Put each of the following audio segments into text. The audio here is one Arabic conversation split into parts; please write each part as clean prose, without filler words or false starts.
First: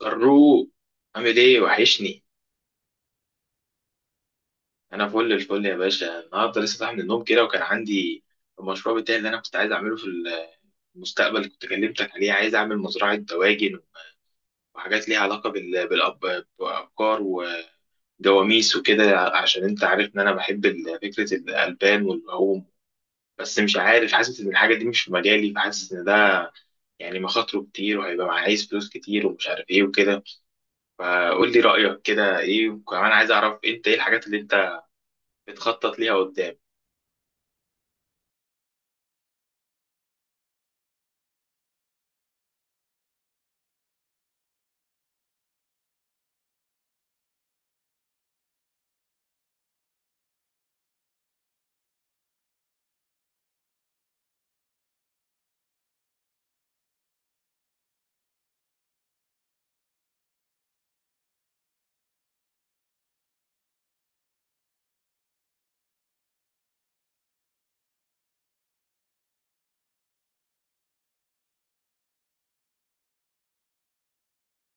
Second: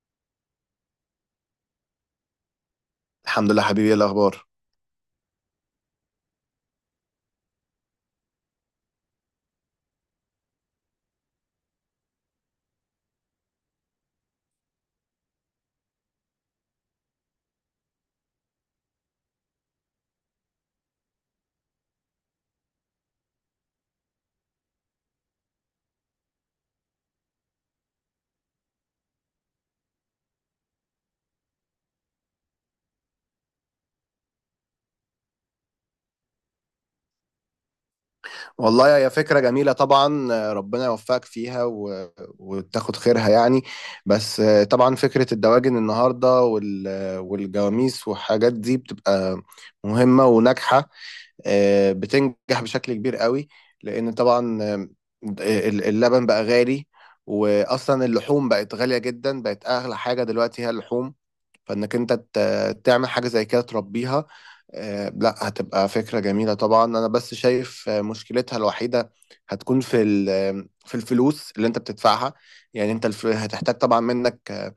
طروق، عامل ايه؟ وحشني. الحمد لله حبيبي، ايه الاخبار؟ انا فل الفل يا باشا، النهارده لسه صاحي من النوم كده، وكان عندي المشروع بتاعي اللي انا كنت عايز اعمله في المستقبل اللي كنت كلمتك عليه. عايز اعمل مزرعه دواجن وحاجات ليها علاقه بالابقار وجواميس وكده، عشان انت عارف ان انا بحب فكره الالبان واللحوم. بس مش عارف، حاسس ان الحاجه دي مش في مجالي، فحاسس ان ده يعني مخاطره كتير وهيبقى عايز فلوس كتير ومش عارف ايه وكده. فقول لي رايك كده ايه، وكمان عايز اعرف انت ايه الحاجات اللي انت بتخطط ليها قدام. والله هي فكره جميله طبعا، ربنا يوفقك فيها و... وتاخد خيرها يعني. بس، طبعا فكره الدواجن النهارده وال... آه، والجواميس والحاجات دي بتبقى مهمه وناجحه. بتنجح بشكل كبير قوي، لان طبعا اللبن بقى غالي. واصلا اللحوم بقت غاليه جدا، بقت اغلى حاجه دلوقتي هي اللحوم. فانك انت تعمل حاجه زي كده تربيها. لا، هتبقى فكره جميله طبعا. انا بس شايف مشكلتها الوحيده هتكون في ال- آه، في الفلوس اللي انت بتدفعها. يعني انت هتحتاج طبعا منك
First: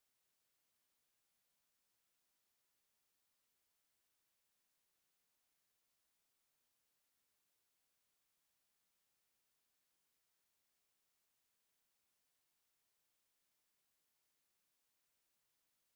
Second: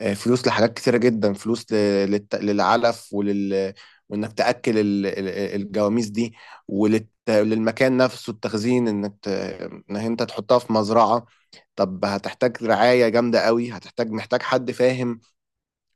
فلوس لحاجات كتيره جدا، فلوس للعلف وانك تاكل الجواميس دي وللمكان نفسه التخزين، انك انك انت تحطها في مزرعه. طب هتحتاج رعاية جامدة قوي، هتحتاج محتاج حد فاهم.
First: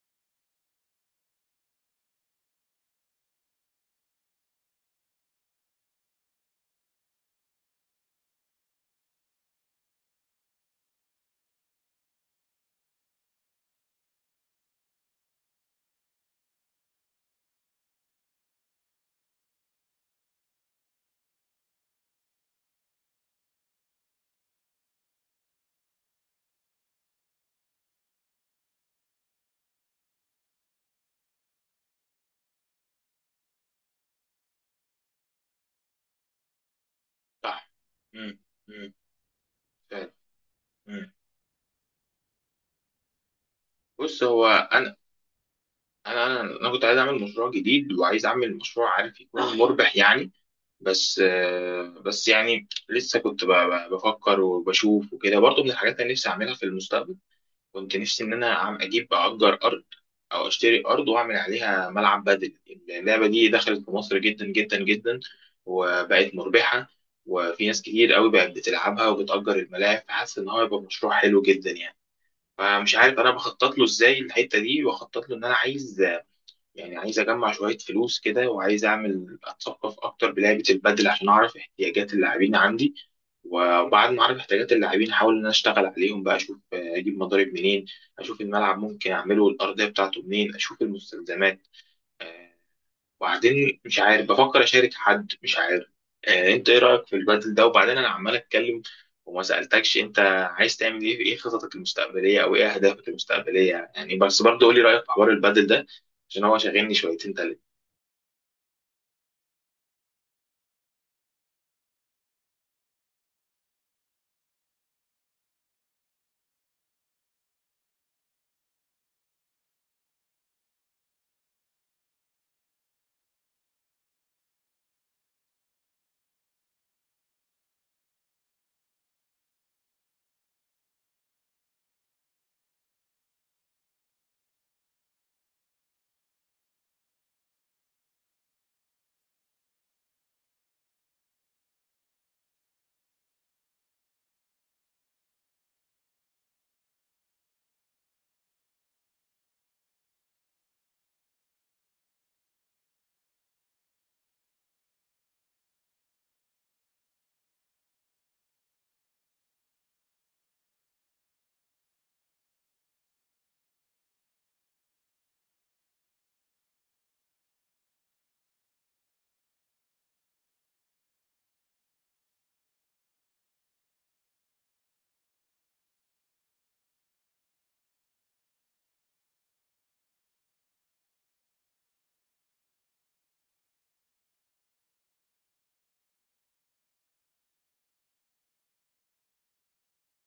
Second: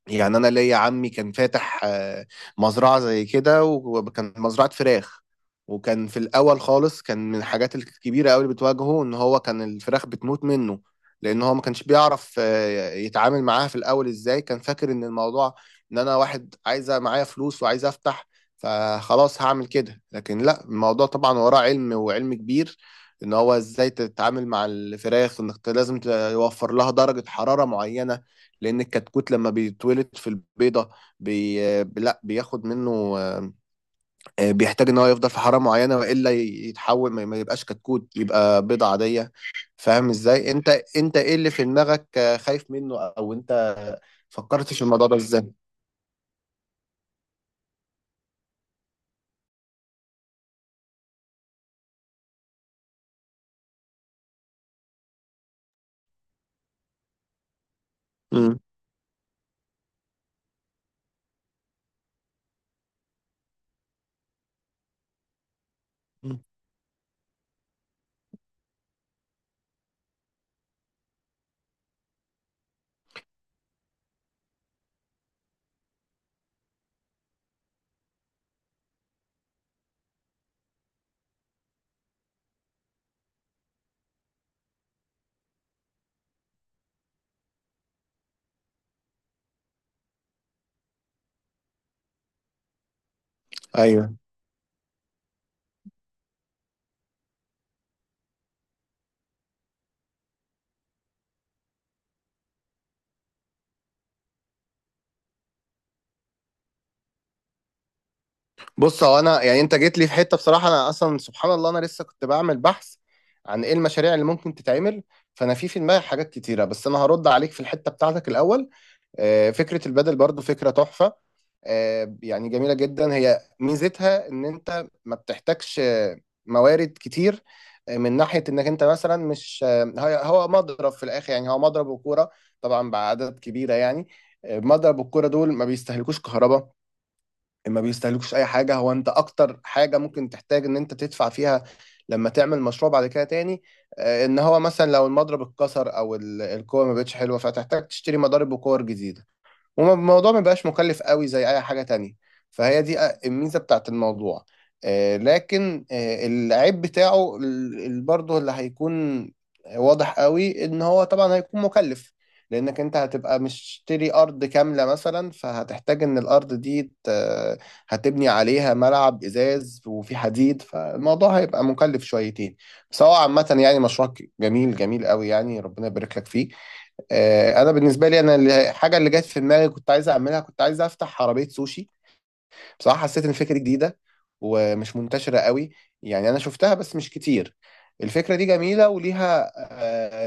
يعني انا ليا عمي كان فاتح مزرعه زي كده، وكان مزرعه فراخ. وكان في الاول خالص، كان من الحاجات الكبيره قوي اللي بتواجهه ان هو كان الفراخ بتموت منه. لان هو ما كانش بيعرف يتعامل معاها في الاول ازاي. كان فاكر ان الموضوع ان انا واحد عايزه معايا فلوس وعايز افتح، فخلاص هعمل كده. لكن لا، الموضوع طبعا وراه علم، وعلم كبير ان هو ازاي تتعامل مع الفراخ، وانك لازم توفر لها درجه حراره معينه. لان الكتكوت لما بيتولد في البيضه، لا بياخد منه، بيحتاج ان هو يفضل في حراره معينه، والا يتحول ما يبقاش صح. كتكوت، مم. يبقى بيضه مم. عاديه. فاهم فعلا. ازاي انت؟ مم. انت ايه اللي في دماغك، خايف منه، او انت بص، هو فكرتش في انا الموضوع ده ازاي؟ أنا كنت عايز اعمل مشروع جديد، وعايز اعمل مشروع عارف يكون مربح يعني. بس بس يعني لسه كنت بفكر وبشوف وكده، برضه من الحاجات اللي نفسي اعملها في المستقبل. كنت نفسي ان انا مم. عم اجيب اجر ارض او اشتري ارض واعمل عليها ملعب بدل. اللعبه دي دخلت في مصر جدا جدا جدا، وبقت مم. مربحه، وفي ناس كتير قوي بقت بتلعبها وبتأجر الملاعب، فحاسس ان هو يبقى مشروع حلو جدا يعني. فمش عارف انا بخطط له ازاي. الحته دي بخطط له ان انا عايز، يعني عايز اجمع شويه فلوس كده، وعايز اعمل اتثقف اكتر بلعبه البدل عشان اعرف احتياجات اللاعبين عندي، وبعد ما اعرف احتياجات اللاعبين احاول ان انا اشتغل عليهم بقى. اشوف اجيب مضارب منين، اشوف الملعب ممكن اعمله الارضيه بتاعته منين، اشوف المستلزمات. آه، وبعدين مش ايوه. عارف بفكر اشارك حد، مش عارف. انت ايه رايك في البدل ده؟ وبعدين انا عمال اتكلم وما سالتكش انت عايز تعمل ايه، ايه خططك المستقبليه او ايه اهدافك المستقبليه يعني. بس برضه قولي رايك في حوار البدل ده عشان هو شاغلني شويتين تلاته. بص، هو انا يعني انت جيت لي في حته بصراحه. انا اصلا سبحان الله انا لسه كنت بعمل بحث عن ايه المشاريع اللي ممكن تتعمل. فانا في دماغي حاجات كتيره، بس انا هرد عليك في الحته بتاعتك الاول. فكرة البدل برضو فكرة تحفة. يعني جميلة جدا. هي ميزتها ان انت ما بتحتاجش موارد كتير. من ناحية انك انت مثلا مش هو مضرب في الاخر. يعني هو مضرب وكورة طبعا بعدد كبيرة يعني. مضرب والكورة دول ما بيستهلكوش كهرباء، ما بيستهلكوش اي حاجة. هو انت اكتر حاجة ممكن تحتاج ان انت تدفع فيها لما تعمل مشروع بعد كده تاني، ان هو مثلا لو المضرب اتكسر او الكورة ما بقتش حلوة، فتحتاج تشتري مضارب وكور جديدة. والموضوع ما بقاش مكلف قوي زي اي حاجة تانية، فهي دي الميزة بتاعت الموضوع. لكن العيب بتاعه برضه اللي هيكون واضح قوي ان هو طبعا هيكون مكلف، لانك انت هتبقى مشتري ارض كاملة مثلا، فهتحتاج ان الارض دي هتبني عليها ملعب ازاز وفي حديد، فالموضوع هيبقى مكلف شويتين. بس هو عامة يعني مشروع جميل جميل قوي، يعني ربنا يبارك لك فيه. انا بالنسبه لي، انا الحاجه اللي جت في دماغي كنت عايز اعملها، كنت عايز افتح عربيه سوشي. بصراحه، حسيت ان الفكره دي جديده ومش منتشره قوي. يعني انا شفتها بس مش كتير. الفكره دي جميله، وليها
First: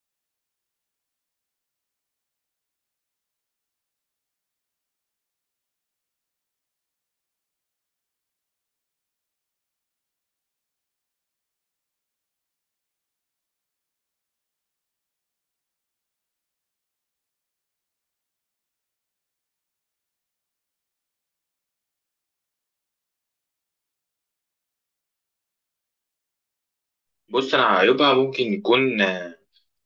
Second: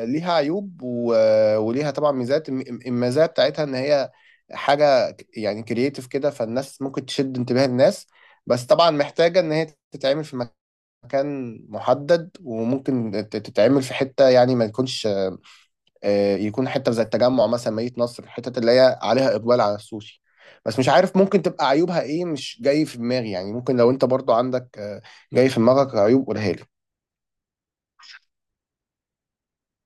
آه، ليها عيوب و- وليها طبعا ميزات، المزايا بتاعتها ان هي حاجه يعني كرييتيف كده، فالناس ممكن تشد انتباه الناس. بس طبعا محتاجه ان هي تتعمل في مكان محدد، وممكن تتعمل في حته، يعني ما تكونش يكون حته زي التجمع مثلا، مدينه نصر، الحتت اللي هي عليها اقبال على السوشي. بس مش عارف ممكن تبقى عيوبها ايه، مش جاي في دماغي. يعني ممكن لو انت برضو عندك جاي في دماغك عيوب، قولها لي. بص، انا عيوبها ممكن يكون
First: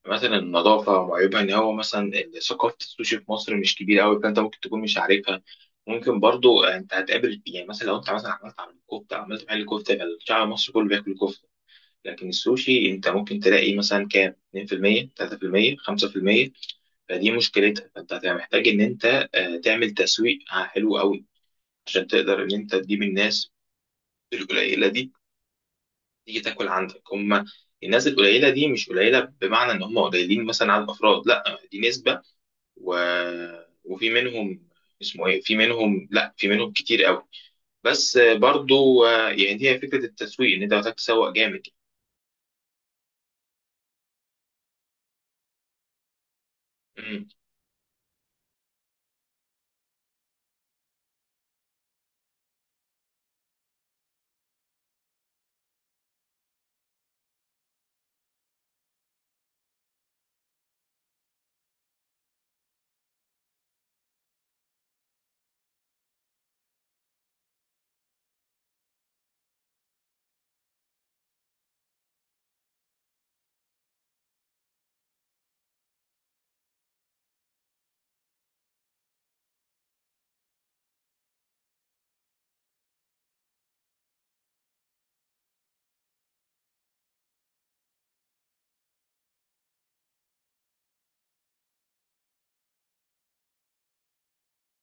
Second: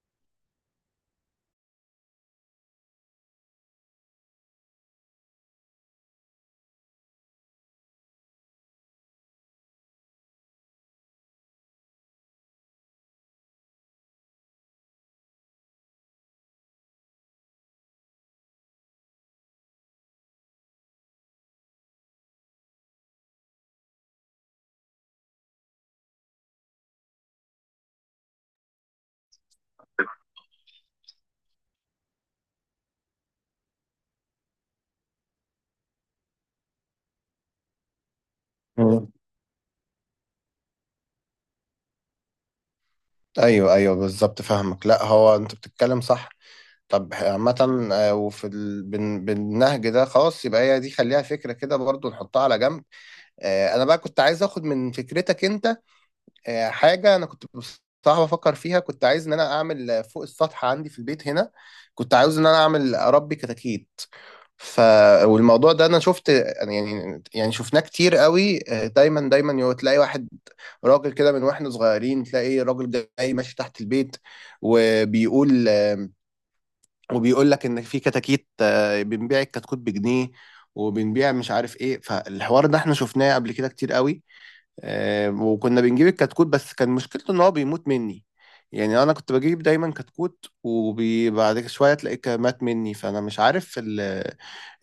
مثلا النظافة، وعيوبها إن هو مثلا ثقافة السوشي في مصر مش كبيرة أوي فأنت ممكن تكون مش عارفها. ممكن برضو أنت هتقابل، يعني مثلا لو أنت مثلا عملت عمل كفتة، عملت محل كفتة، الشعب المصري كله بياكل كفتة، لكن السوشي أنت ممكن تلاقي مثلا كام 2% 3% 5%. فدي مشكلتها، فأنت هتبقى محتاج إن أنت تعمل تسويق حلو أوي عشان تقدر إن أنت تجيب الناس القليلة دي تيجي تاكل عندك. هما الناس القليلة دي مش قليلة بمعنى إن هم قليلين مثلا على الأفراد، لأ، دي نسبة و... وفي منهم، اسمه ايه، في منهم، لا في منهم كتير قوي. بس برضو مم. يعني هي فكره التسويق ان انت محتاج تسوق جامد. ايوه، ايوه بالظبط، فاهمك. لا، هو انت بتتكلم صح. طب مم. عامة، وفي ال... بال... بالنهج ده خلاص، يبقى هي دي خليها فكرة كده برضو نحطها على جنب. انا بقى كنت عايز اخد من فكرتك انت حاجة. أنا كنت بصراحة بفكر فيها، كنت عايز إن أنا أعمل فوق السطح عندي في البيت هنا. كنت عاوز إن أنا أعمل، أربي كتاكيت. ف والموضوع ده أنا شفت، يعني شفناه كتير قوي. دايما دايما تلاقي واحد راجل كده. من واحنا صغيرين تلاقي راجل جاي ماشي تحت البيت، وبيقول آه، وبيقول لك إن في كتاكيت، بنبيع الكتكوت بجنيه، وبنبيع مش عارف إيه. فالحوار ده إحنا شفناه قبل كده كتير قوي. وكنا بنجيب الكتكوت، بس كان مشكلته ان هو بيموت مني. يعني انا كنت بجيب دايما كتكوت، وبعد شويه تلاقيه كان مات مني. فانا مش عارف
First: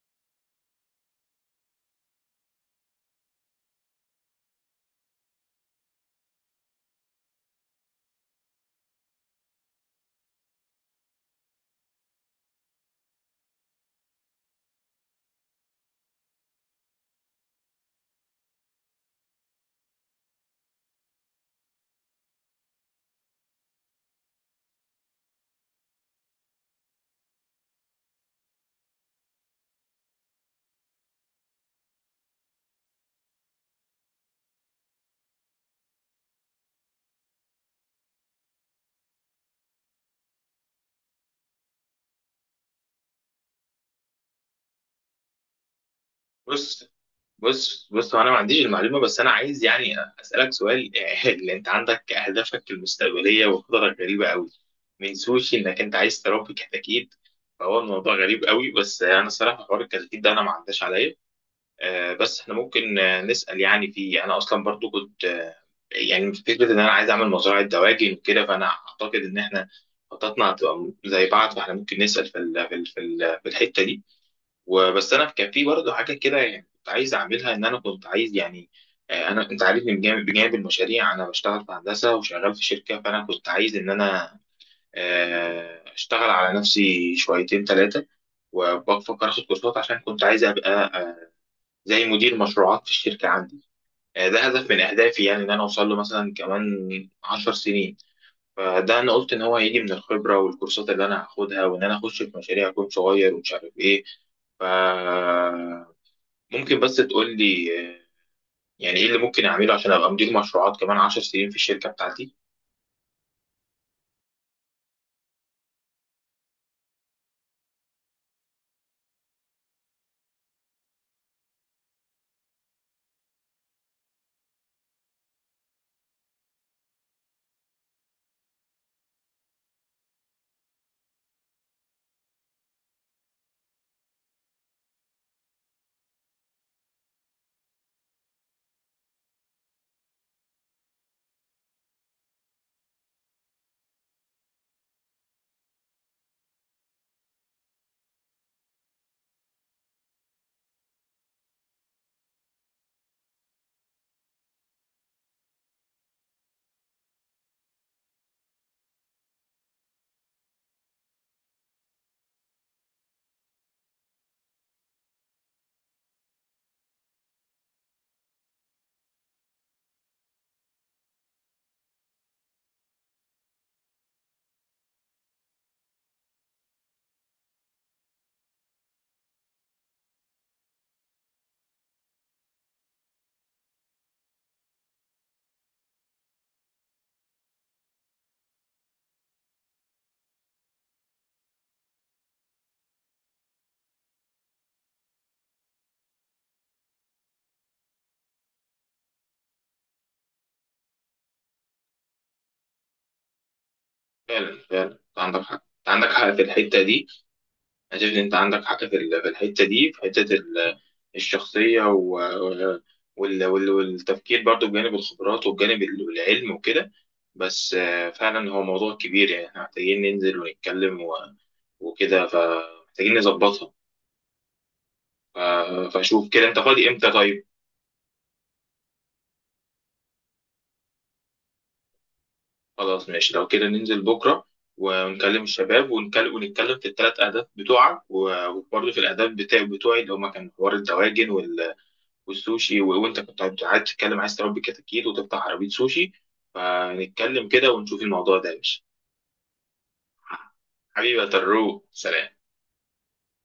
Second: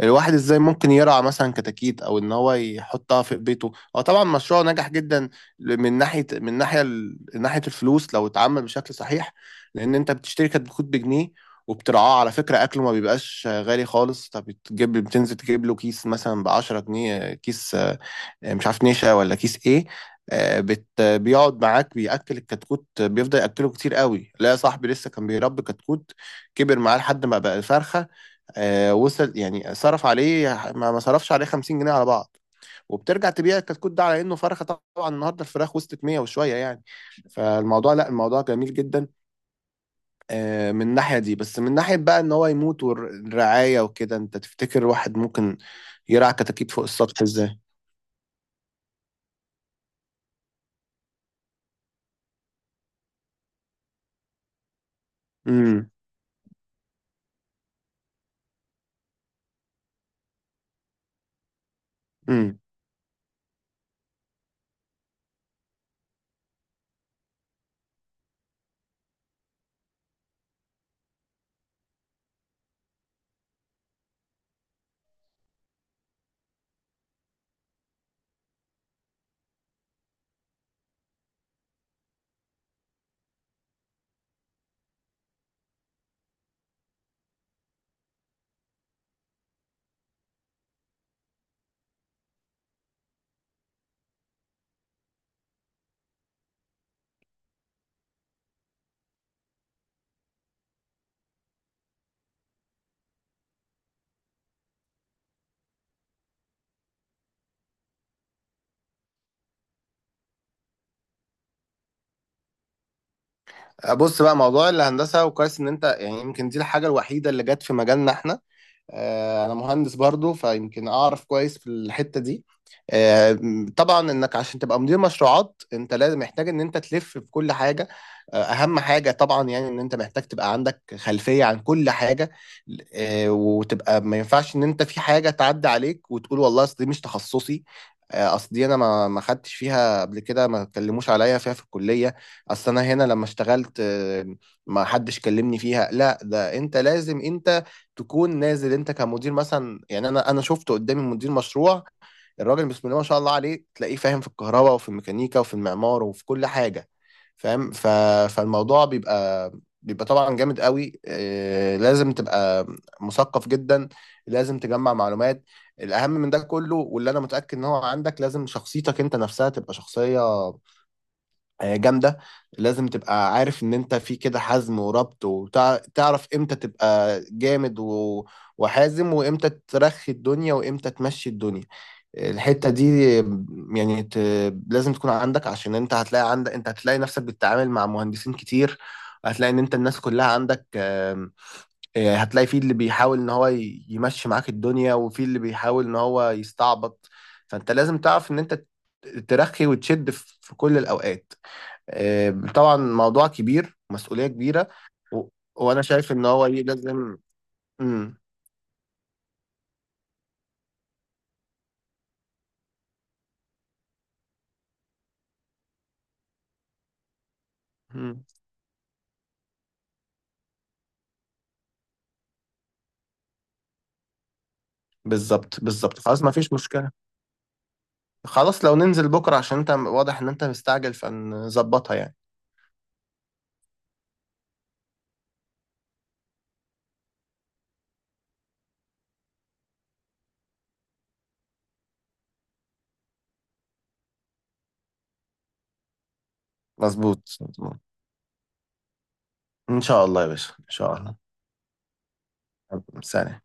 الواحد ازاي ممكن يرعى مثلا كتاكيت او ان هو يحطها في بيته. هو طبعا مشروع نجح جدا من ناحيه، ناحيه الفلوس، لو اتعمل بشكل صحيح. لان انت بتشتري كتكوت بجنيه وبترعاه. على فكرة، أكله ما بيبقاش غالي خالص. طب بتجيب، بتنزل تجيب له كيس مثلا بعشرة جنيه كيس، مش عارف نشا ولا كيس ايه. بيقعد معاك بيأكل، الكتكوت بيفضل يأكله كتير قوي. لا يا صاحبي، لسه كان بيربي كتكوت، كبر معاه لحد ما بقى فرخة. وصل يعني صرف عليه، ما صرفش عليه 50 جنيه على بعض، وبترجع تبيع الكتكوت ده على انه فرخه. طبعا النهارده الفراخ وصلت 100 وشويه يعني. فالموضوع لا الموضوع جميل جدا من الناحيه دي. بس من ناحيه بقى ان هو يموت والرعايه وكده، انت تفتكر واحد ممكن يرعى كتاكيت فوق بص السطح ازاي؟ بص هو انا ما عنديش المعلومه، بس انا عايز يعني اسالك سؤال. اللي انت عندك اهدافك المستقبليه وخططك غريبه قوي، من سوشي انك امم، انت عايز تربي كتاكيت، فهو الموضوع غريب قوي. بس انا الصراحه حوار الكتاكيت ده انا ما عداش عليا. بس احنا امم. ممكن نسأل يعني. في، انا اصلا برضو كنت يعني فكرة ان انا عايز اعمل مزرعة دواجن وكده، فانا اعتقد ان احنا خططنا هتبقى زي بعض، فاحنا ممكن نسأل في الحتة دي. وبس انا كان في برضو حاجة كده يعني كنت عايز اعملها. ان انا كنت عايز يعني انا، انت عارفني، بجانب المشاريع انا بشتغل في هندسة وشغال في شركة، فانا كنت عايز ان انا اشتغل على نفسي شويتين ثلاثة وبفكر اخد كورسات، عشان كنت عايز ابقى زي مدير مشروعات في الشركة عندي. ده هدف من أهدافي يعني، إن أنا أوصل له مثلا كمان 10 سنين. فده أنا قلت إن هو هيجي من الخبرة والكورسات اللي أنا هاخدها، وإن أنا أخش في مشاريع أكون صغير ومش عارف إيه. فممكن بس تقول لي يعني إيه اللي ممكن أعمله عشان أبقى مدير مشروعات كمان 10 سنين في الشركة بتاعتي؟ بص بقى، موضوع الهندسة، وكويس ان انت يعني، يمكن دي الحاجة الوحيدة اللي جت في مجالنا احنا. انا مهندس برضو، فيمكن اعرف كويس في الحتة دي. آه، طبعا انك عشان تبقى مدير مشروعات، انت لازم محتاج ان انت تلف في كل حاجة. اهم حاجة طبعا يعني ان انت محتاج تبقى عندك خلفية عن كل حاجة. وتبقى ما ينفعش ان انت في حاجة تعدي عليك وتقول والله اصل دي مش تخصصي، اصل دي انا ما خدتش فيها قبل كده، ما اتكلموش عليا فيها في الكلية، اصل انا هنا لما اشتغلت ما حدش كلمني فيها. لا، ده انت لازم انت تكون نازل انت كمدير مثلا. يعني انا شفت قدامي مدير مشروع، الراجل بسم الله ما شاء الله عليه، تلاقيه فاهم في الكهرباء وفي الميكانيكا وفي المعمار وفي كل حاجة، فاهم. فالموضوع بيبقى طبعا جامد قوي. لازم تبقى مثقف جدا، لازم تجمع معلومات. الأهم من ده كله واللي أنا متأكد إن هو عندك، لازم شخصيتك أنت نفسها تبقى شخصية جامدة. لازم تبقى عارف ان انت في كده حزم وربط، وتعرف امتى تبقى جامد و... وحازم، وامتى ترخي الدنيا وامتى تمشي الدنيا. الحتة دي يعني لازم تكون عندك، عشان انت هتلاقي عندك انت هتلاقي نفسك بتتعامل مع مهندسين كتير. هتلاقي ان انت الناس كلها عندك، هتلاقي في اللي بيحاول ان هو يمشي معاك الدنيا، وفي اللي بيحاول ان هو يستعبط. فانت لازم تعرف ان انت ترخي وتشد في كل الاوقات. طبعا موضوع كبير، مسؤولية فعلا كبيرة. فعلا، أنت و... عندك حق، وانا أنت عندك شايف ان حق في هو ليه الحتة دي. لازم. أنا شايف مم. إن أنت عندك حق في الحتة دي، في حتة ال الشخصية والتفكير، برضو بجانب الخبرات وبجانب العلم وكده. بس مم. فعلا هو موضوع كبير يعني، احنا محتاجين ننزل ونتكلم وكده، فمحتاجين نظبطها. ف... بالظبط بالظبط، خلاص فشوف ما كده فيش انت فاضي مشكلة. امتى طيب. خلاص، لو ننزل بكرة عشان انت واضح ان انت مستعجل، فنظبطها يعني. خلاص ماشي، لو كده ننزل بكرة ونكلم الشباب، ونكلم ونتكلم في ال3 أهداف بتوعك، وبرضه في الأهداف بتوعي، اللي هما كان حوار الدواجن والسوشي، وانت كنت قاعد تتكلم عايز تربي كتاكيت وتفتح عربيه سوشي. مظبوط، فنتكلم كده مظبوط. ونشوف الموضوع ده يا باشا. ان شاء الله يا باشا، ان شاء الله. حبيبي يا طروق، سلام. سلام.